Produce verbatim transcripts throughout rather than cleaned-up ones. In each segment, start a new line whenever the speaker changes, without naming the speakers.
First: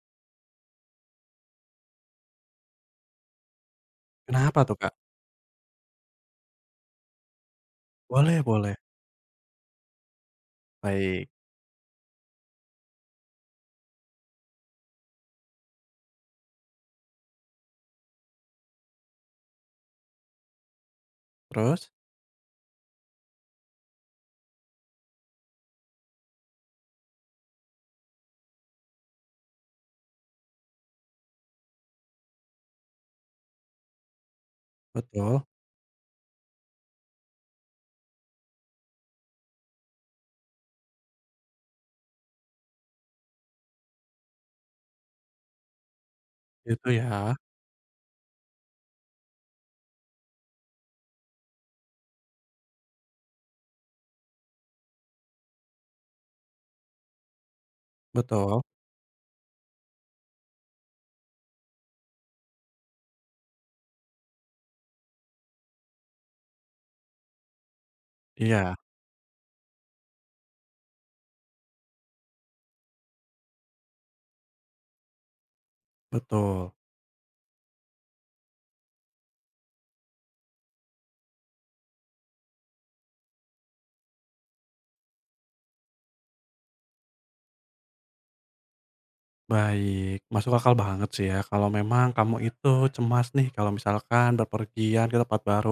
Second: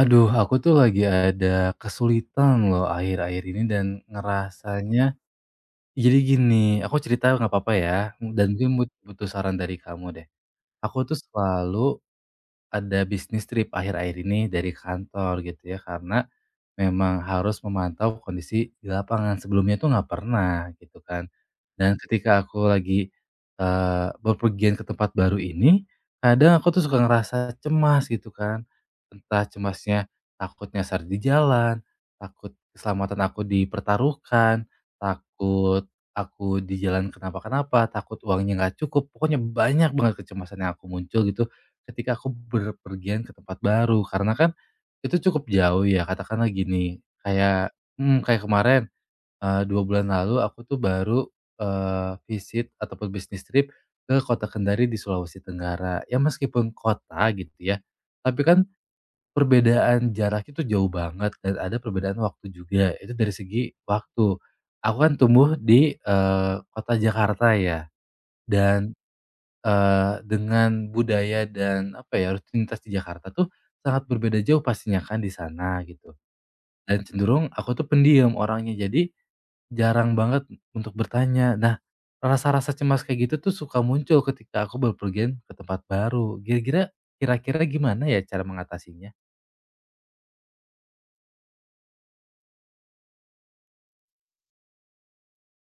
Aduh, aku tuh lagi ada kesulitan loh akhir-akhir ini dan
Kenapa tuh, Kak?
ngerasanya jadi gini, aku cerita nggak apa-apa ya,
Boleh
dan mungkin
boleh.
mut- butuh saran dari kamu deh. Aku tuh
Baik,
selalu ada bisnis trip akhir-akhir ini dari kantor gitu ya, karena memang harus memantau kondisi di lapangan, sebelumnya tuh nggak pernah gitu kan.
terus?
Dan ketika aku lagi, eee, bepergian ke tempat baru ini, kadang aku tuh suka ngerasa cemas gitu kan. Entah cemasnya takut nyasar di jalan, takut keselamatan aku dipertaruhkan,
Betul,
takut aku di jalan kenapa-kenapa, takut uangnya nggak cukup, pokoknya banyak banget kecemasan yang aku muncul gitu ketika aku berpergian ke tempat baru. Karena kan itu cukup jauh ya, katakanlah
itu
gini,
ya,
kayak hmm kayak kemarin, eee, dua bulan lalu aku tuh baru, eee, visit ataupun business trip ke Kota Kendari di Sulawesi Tenggara. Ya meskipun kota gitu ya, tapi
betul,
kan perbedaan jarak itu jauh banget dan ada perbedaan waktu juga, itu dari segi waktu. Aku kan tumbuh di, eee, kota Jakarta ya
iya,
dan, eee, dengan budaya dan apa ya, rutinitas di Jakarta tuh sangat berbeda jauh pastinya kan di sana gitu.
betul.
Dan cenderung aku tuh pendiam orangnya, jadi jarang banget untuk bertanya. Nah, rasa-rasa cemas kayak gitu tuh suka muncul ketika aku berpergian ke tempat baru. Kira-kira kira-kira gimana ya cara mengatasinya?
Baik, masuk akal banget sih ya kalau memang kamu itu cemas nih kalau misalkan berpergian ke tempat baru.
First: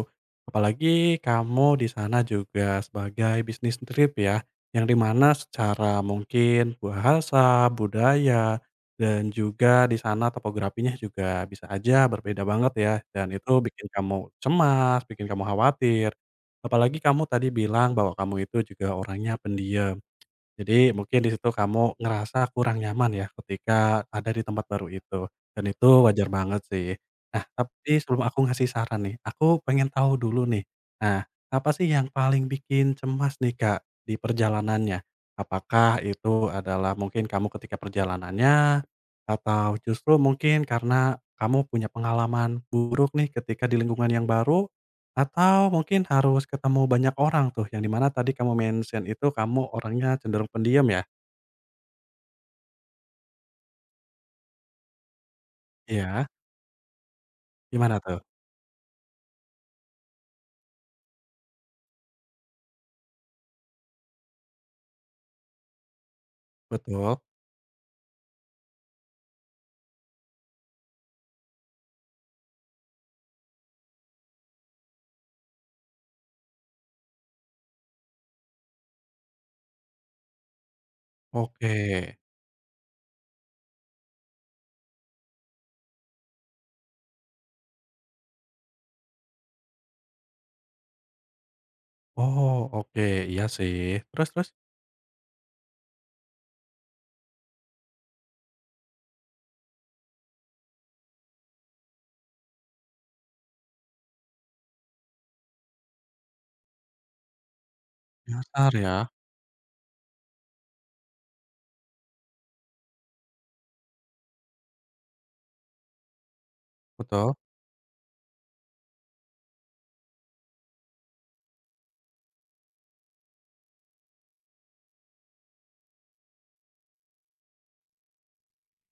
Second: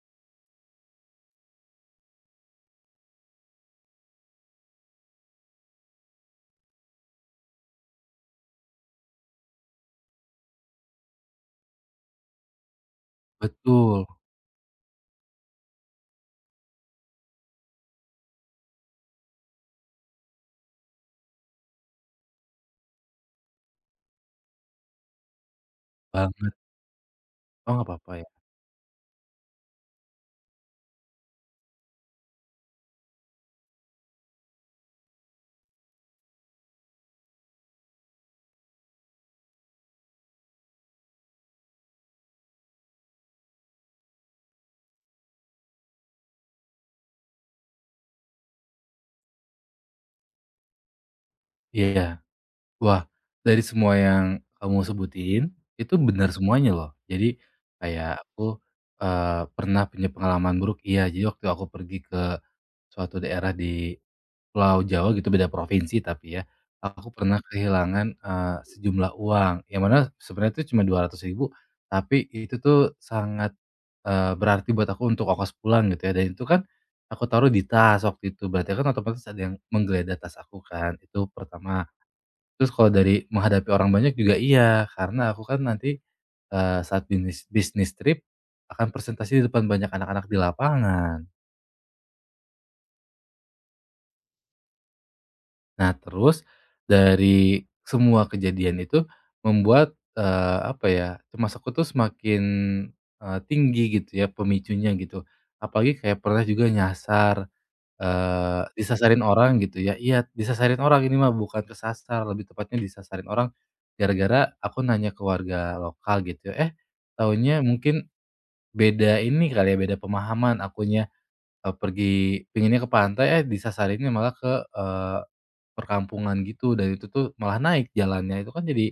Apalagi kamu di sana juga sebagai bisnis trip ya, yang di mana secara mungkin bahasa, budaya, dan juga di sana topografinya juga bisa aja berbeda banget ya, dan itu bikin
Betul
kamu cemas, bikin kamu khawatir. Apalagi kamu tadi bilang bahwa kamu itu juga orangnya pendiam. Jadi mungkin di situ kamu ngerasa kurang nyaman ya ketika ada di tempat baru itu, dan itu wajar
banget.
banget sih. Nah,
Oh, nggak
tapi
apa-apa
sebelum
ya?
aku ngasih saran nih, aku pengen tahu dulu nih, nah, apa sih yang paling bikin cemas nih, Kak, di perjalanannya? Apakah itu adalah mungkin kamu ketika perjalanannya, atau justru mungkin karena kamu punya pengalaman buruk nih ketika di lingkungan yang baru? Atau mungkin harus ketemu banyak orang tuh, yang di mana tadi kamu mention itu kamu orangnya cenderung pendiam ya?
Iya. Wah, dari semua yang kamu sebutin, itu
Iya,
benar semuanya loh. Jadi
gimana
kayak
tuh?
aku, eee, pernah punya pengalaman buruk, iya. Jadi waktu aku pergi ke suatu daerah di Pulau Jawa gitu beda provinsi tapi ya, aku
Betul,
pernah kehilangan, eee, sejumlah uang yang mana sebenarnya itu cuma dua ratus ribu, tapi itu tuh sangat, eee, berarti buat aku untuk ongkos pulang gitu ya dan itu kan aku taruh di tas waktu itu berarti kan otomatis ada yang menggeledah tas aku kan itu
oke.
pertama. Terus kalau dari menghadapi orang banyak juga iya karena aku kan nanti, eee, saat bisnis bisnis trip akan presentasi di depan banyak anak-anak di lapangan.
Oh, oke, iya sih. Terus terus?
Nah terus, dari semua kejadian itu membuat, eee, apa ya, cemas aku tuh semakin, eee, tinggi gitu ya pemicunya gitu. Apalagi kayak pernah juga nyasar, eee,
Nyasar ya?
disasarin orang gitu ya iya disasarin orang ini mah bukan kesasar lebih tepatnya disasarin orang, gara-gara aku nanya ke warga lokal gitu ya, eh,
Betul,
taunya mungkin beda ini kali ya beda pemahaman akunya, eee, pergi pinginnya ke pantai eh disasarinnya malah ke, eee perkampungan gitu dan itu tuh malah naik jalannya, itu kan jadi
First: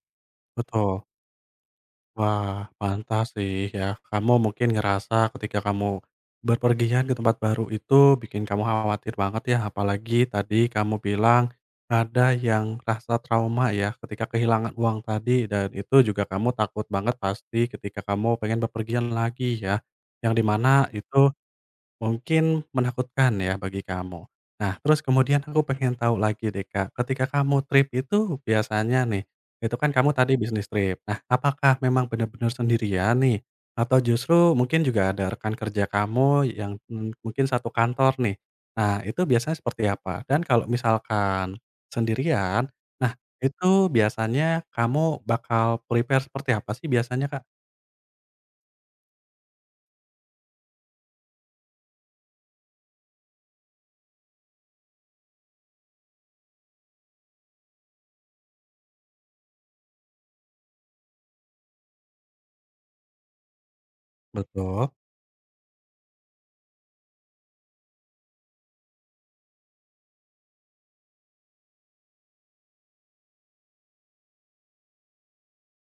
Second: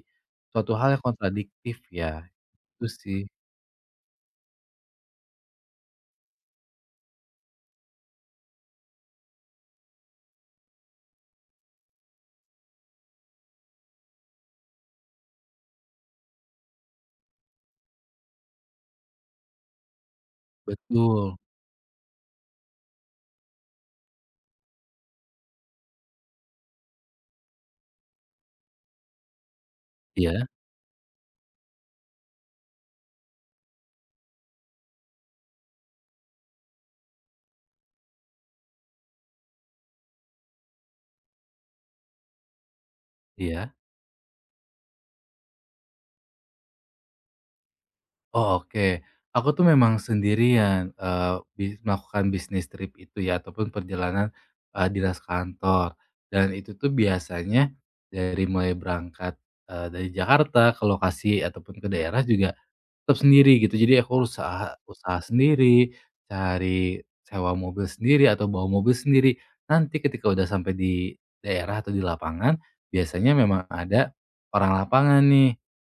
suatu hal
betul.
yang kontradiktif ya,
Wah,
itu sih.
pantas sih ya. Kamu mungkin ngerasa ketika kamu berpergian ke tempat baru itu bikin kamu khawatir banget ya, apalagi tadi kamu bilang ada yang rasa trauma ya ketika kehilangan uang tadi dan itu juga kamu takut banget pasti ketika kamu pengen berpergian lagi ya. Yang di mana itu
Betul.
mungkin menakutkan ya bagi kamu. Nah, terus kemudian aku pengen tahu lagi deh, Kak, ketika kamu trip itu biasanya nih, itu kan kamu tadi
Iya
bisnis trip. Nah, apakah memang benar-benar sendirian nih? Atau justru mungkin juga ada rekan kerja kamu yang mmm, mungkin satu kantor nih. Nah, itu biasanya seperti apa? Dan kalau misalkan sendirian, nah
iya.
itu biasanya kamu bakal prepare seperti apa sih biasanya, Kak?
Oh, oke. Aku tuh memang sendirian, eee, bis melakukan bisnis trip itu ya ataupun perjalanan, eee, dinas kantor dan itu tuh biasanya dari mulai berangkat, eee, dari Jakarta ke lokasi ataupun ke daerah juga tetap sendiri gitu, jadi aku usaha
Betul,
usaha sendiri, cari sewa mobil sendiri atau bawa mobil sendiri. Nanti ketika udah sampai di daerah atau di lapangan, biasanya memang ada orang lapangan nih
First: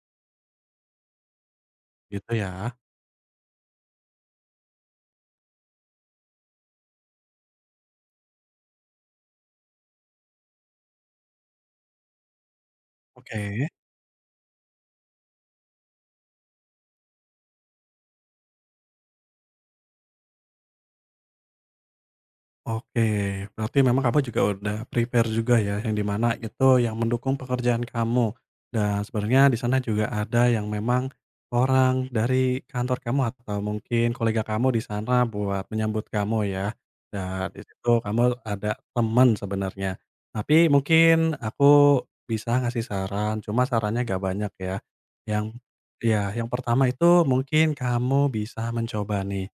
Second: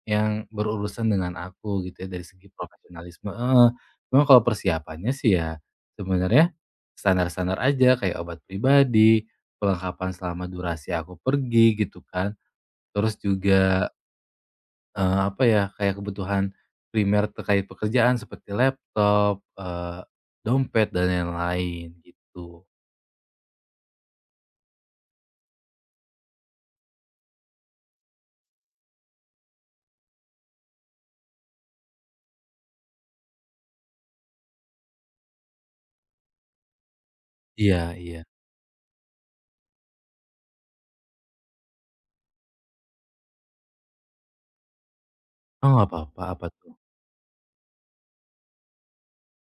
yang berurusan dengan aku gitu ya dari
gitu
segi
ya.
profesionalisme heeh. Cuma kalau persiapannya sih ya sebenarnya standar-standar aja kayak obat pribadi, perlengkapan selama durasi aku pergi gitu kan, terus
Oke.
juga Eee, apa ya, kayak kebutuhan primer terkait pekerjaan seperti laptop, eee, dompet dan lain-lain gitu.
Oke, berarti memang kamu juga udah prepare juga ya, yang di mana itu yang mendukung pekerjaan kamu. Dan sebenarnya di sana juga ada yang memang orang dari kantor kamu atau mungkin kolega kamu di sana buat menyambut kamu ya. Dan di
Iya
situ
iya.
kamu ada teman sebenarnya. Tapi mungkin aku bisa ngasih saran, cuma sarannya gak banyak ya. Yang
Oh, nggak apa-apa,
ya,
apa
yang
tuh?
pertama itu mungkin kamu bisa mencoba nih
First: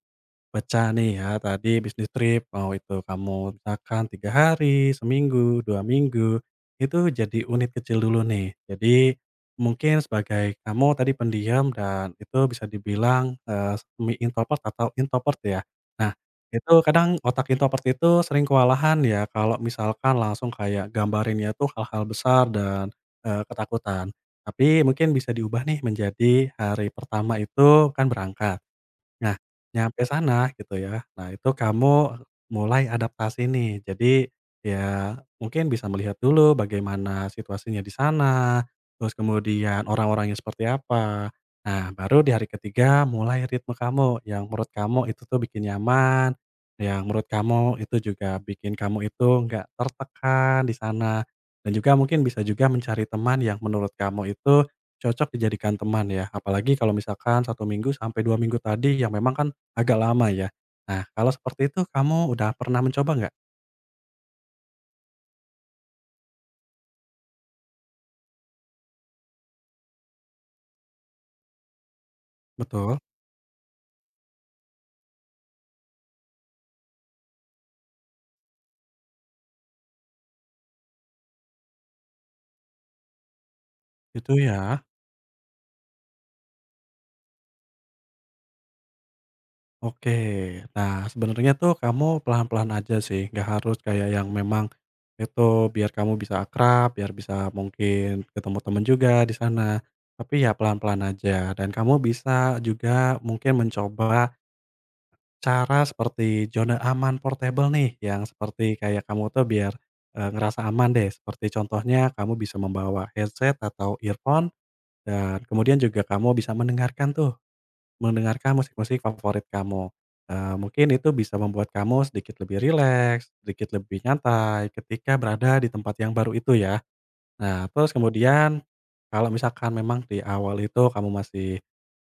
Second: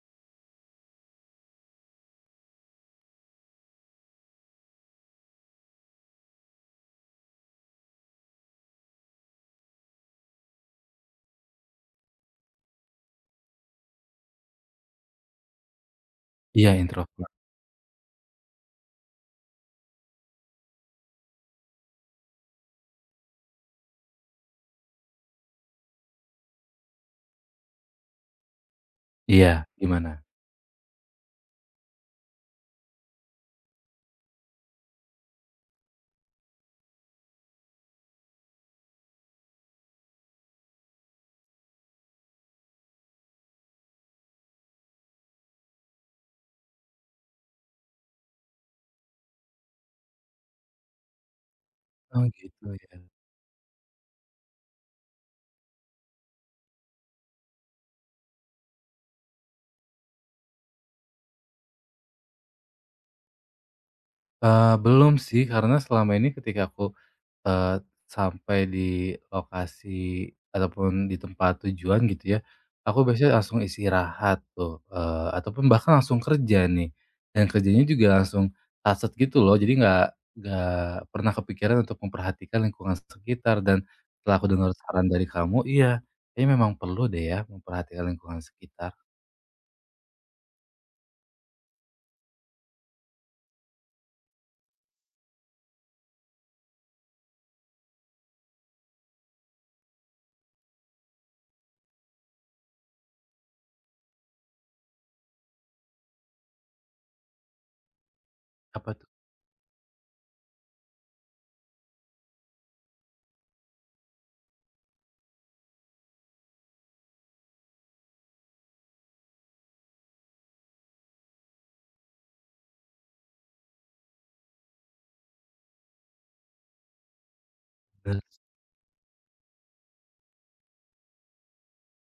pecah nih ya tadi bisnis trip, mau itu kamu misalkan tiga hari, seminggu, dua minggu, itu jadi unit kecil dulu nih. Jadi mungkin sebagai kamu tadi pendiam dan itu bisa dibilang, eee, semi introvert atau introvert ya. Nah,
Iya,
itu kadang
introvert.
otak introvert itu sering kewalahan ya kalau misalkan langsung kayak gambarinnya tuh hal-hal besar dan, eee, ketakutan. Tapi mungkin bisa diubah nih menjadi hari pertama itu kan berangkat. Nah,
Iya,
nyampe
gimana?
sana gitu ya. Nah, itu kamu mulai adaptasi nih. Jadi, ya mungkin bisa melihat dulu bagaimana situasinya di sana, terus kemudian orang-orangnya seperti apa. Nah, baru di hari ketiga mulai ritme kamu yang menurut kamu itu tuh bikin nyaman, yang menurut kamu itu juga bikin kamu itu nggak tertekan di sana, dan juga mungkin
Oh,
bisa juga
gitu ya.
mencari teman yang menurut kamu itu cocok dijadikan teman ya, apalagi kalau misalkan satu minggu sampai dua minggu tadi yang memang kan agak lama ya. Nah, kalau seperti itu kamu udah pernah mencoba nggak?
Eee, belum sih, karena selama ini ketika aku eh sampai di lokasi ataupun di tempat tujuan gitu ya,
Betul,
aku biasanya langsung istirahat tuh, eee, ataupun bahkan langsung kerja nih, dan kerjanya juga langsung saset gitu loh. Jadi nggak nggak pernah kepikiran untuk memperhatikan lingkungan sekitar dan
itu
setelah aku dengar
ya?
saran dari kamu, iya, kayaknya memang perlu deh ya memperhatikan lingkungan sekitar.
Oke. Nah, sebenarnya tuh kamu pelan-pelan aja sih, nggak harus kayak yang memang itu biar kamu bisa akrab, biar bisa mungkin ketemu teman juga di sana. Tapi ya pelan-pelan aja dan kamu bisa juga mungkin mencoba cara seperti zona aman portable nih, yang seperti
Apa
kayak
tuh?
kamu tuh biar, eee, ngerasa aman deh, seperti contohnya kamu bisa membawa headset atau earphone, dan kemudian juga kamu bisa mendengarkan tuh, mendengarkan musik-musik favorit kamu. Eee, mungkin itu bisa membuat kamu sedikit lebih rileks, sedikit lebih nyantai ketika berada di tempat yang baru itu ya. Nah, terus
Bener.
kemudian kalau misalkan memang di awal itu kamu masih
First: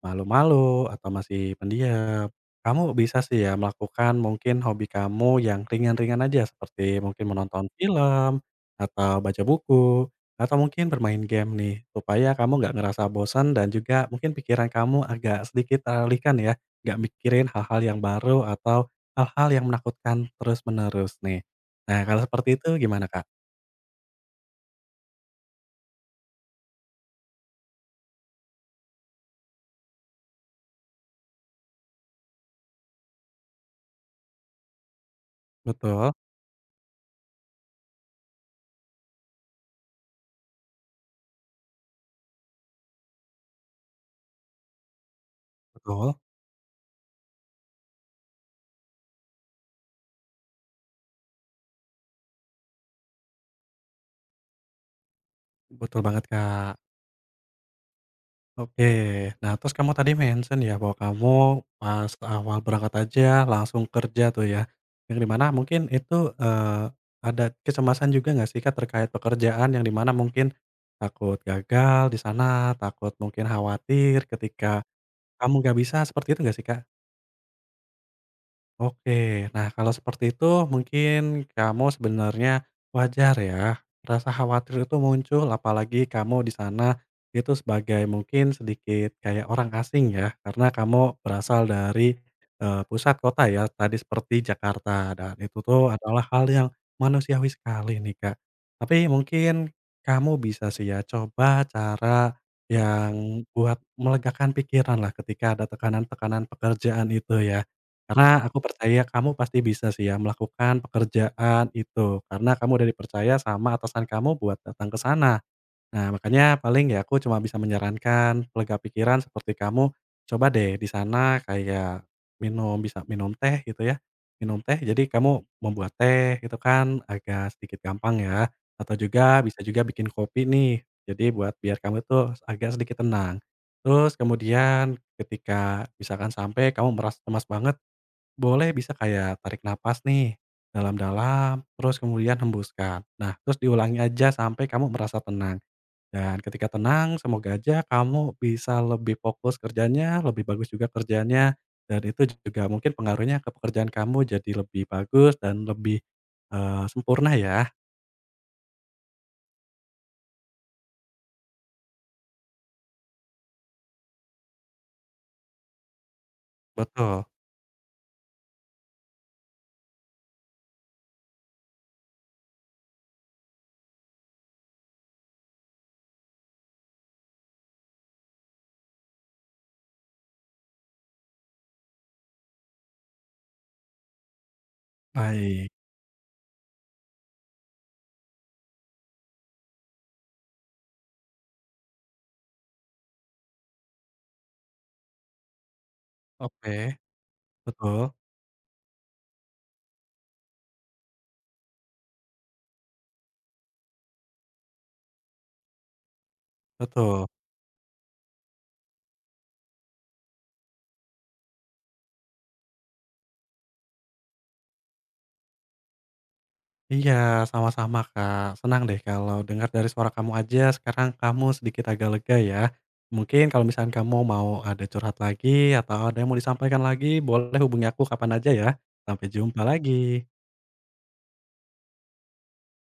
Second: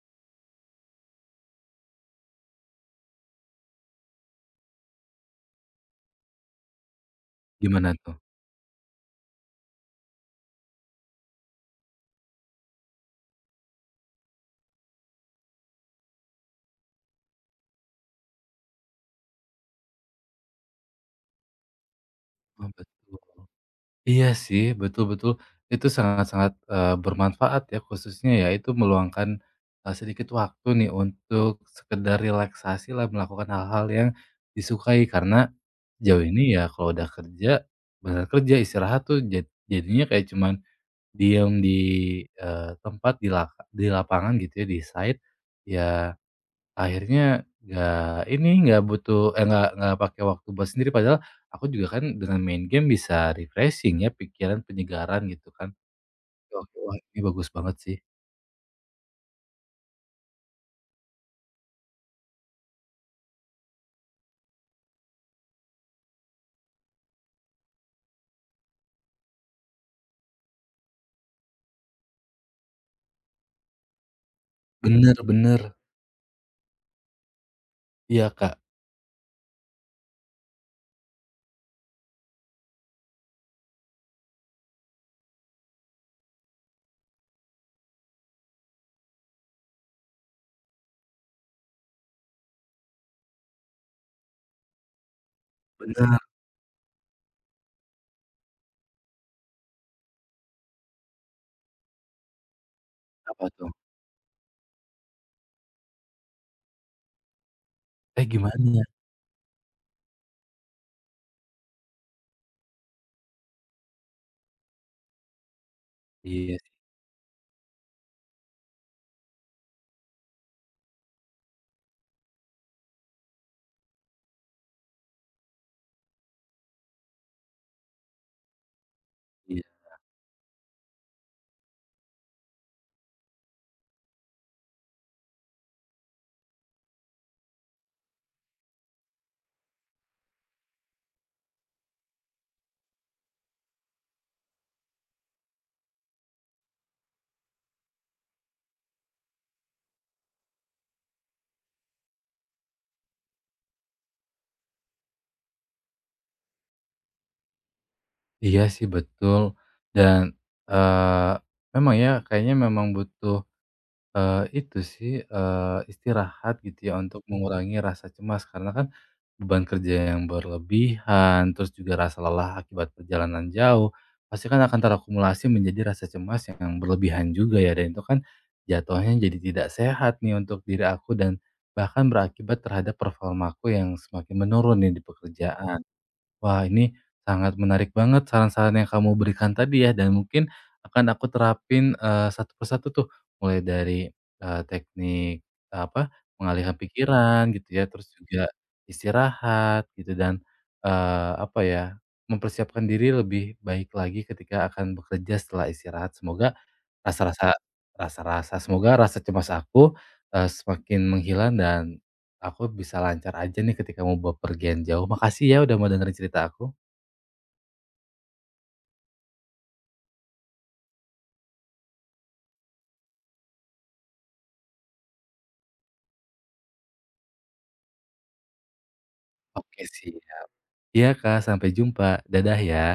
malu-malu atau masih pendiam, kamu bisa sih ya melakukan mungkin hobi kamu yang ringan-ringan aja seperti mungkin menonton
Gimana tuh?
film atau baca buku atau mungkin bermain game nih supaya kamu nggak ngerasa bosan dan juga mungkin pikiran kamu agak sedikit teralihkan ya, nggak mikirin hal-hal yang baru atau hal-hal yang menakutkan terus-menerus nih. Nah, kalau seperti
Oh,
itu gimana,
betul.
Kak?
Iya sih, betul betul. Itu sangat-sangat, eee, bermanfaat ya khususnya ya itu meluangkan, eee, sedikit waktu nih untuk sekedar relaksasi lah melakukan hal-hal yang disukai. Karena
Betul?
jauh ini ya kalau udah kerja, benar kerja, istirahat tuh jad jadinya kayak cuman diem di, eee, tempat di laka di lapangan gitu ya, di site,
Betul?
ya akhirnya nggak ini, nggak butuh eh, nggak nggak pakai waktu buat sendiri, padahal aku juga kan dengan main game bisa refreshing ya, pikiran, penyegaran gitu kan.
Betul banget, Kak.
Oke, wah ini bagus banget sih.
Oke. Nah, terus kamu tadi mention ya bahwa kamu pas awal berangkat aja langsung kerja tuh ya, yang di mana mungkin itu, eee, ada kecemasan juga nggak sih, Kak, terkait pekerjaan yang di mana mungkin takut gagal di sana, takut mungkin khawatir ketika
Bener
kamu
bener.
nggak bisa, seperti itu nggak sih, Kak?
Iya, Kak,
Oke. Nah, kalau seperti itu mungkin kamu sebenarnya wajar ya, rasa khawatir itu muncul apalagi kamu di sana itu sebagai mungkin sedikit kayak orang asing ya, karena kamu berasal dari, eee, pusat kota ya, tadi seperti Jakarta dan itu tuh
bener.
adalah hal yang manusiawi sekali nih, Kak. Tapi mungkin kamu bisa sih ya coba cara yang
Apa tuh?
buat melegakan pikiran lah ketika ada tekanan-tekanan pekerjaan itu ya.
Eh,
Karena aku
gimana?
percaya kamu pasti bisa sih ya melakukan pekerjaan itu, karena kamu udah dipercaya sama atasan kamu buat datang ke sana. Nah,
Iya
makanya
sih.
paling ya aku cuma bisa menyarankan pelega pikiran seperti kamu, coba deh di sana kayak minum bisa minum teh gitu ya, minum teh jadi kamu membuat teh itu kan agak sedikit gampang ya, atau juga bisa
Iya.
juga bikin kopi nih, jadi buat biar kamu tuh agak sedikit tenang. Terus kemudian ketika misalkan sampai kamu merasa cemas banget boleh bisa kayak tarik napas nih, dalam-dalam, terus kemudian hembuskan. Nah, terus diulangi aja sampai kamu merasa tenang. Dan ketika tenang, semoga aja kamu bisa lebih fokus kerjanya, lebih bagus juga kerjanya, dan itu juga mungkin pengaruhnya ke pekerjaan kamu jadi lebih bagus dan lebih, eee, sempurna ya.
Iya sih, betul. Dan, eee, memang ya kayaknya memang butuh, eee, itu sih, eee, istirahat gitu ya untuk
Betul,
mengurangi rasa cemas karena kan beban kerja yang berlebihan, terus juga rasa lelah akibat perjalanan jauh, pasti kan akan terakumulasi menjadi rasa cemas yang berlebihan juga ya, dan itu kan jatuhnya jadi tidak sehat nih untuk diri aku dan bahkan berakibat terhadap performaku yang semakin menurun nih di
baik,
pekerjaan. Wah, ini sangat menarik banget saran-saran yang kamu berikan tadi ya, dan mungkin akan aku terapin, eee, satu persatu tuh, mulai dari, eee, teknik, apa, pengalihan
oke,
pikiran gitu ya,
betul
terus juga istirahat gitu dan, eee, apa ya, mempersiapkan diri lebih baik lagi ketika akan bekerja setelah istirahat. Semoga
betul.
Rasa-rasa rasa-rasa Semoga rasa cemas aku, eee, semakin menghilang dan aku bisa lancar aja nih ketika mau bepergian jauh. Makasih ya udah mau dengerin cerita aku.
Iya, sama-sama, Kak. Senang deh kalau dengar dari suara kamu aja sekarang kamu sedikit agak lega ya. Mungkin kalau misalnya kamu mau ada curhat lagi atau ada yang mau disampaikan lagi boleh hubungi aku kapan aja ya. Sampai jumpa
Oke
lagi.
siap. Iya Kak, sampai jumpa. Dadah ya.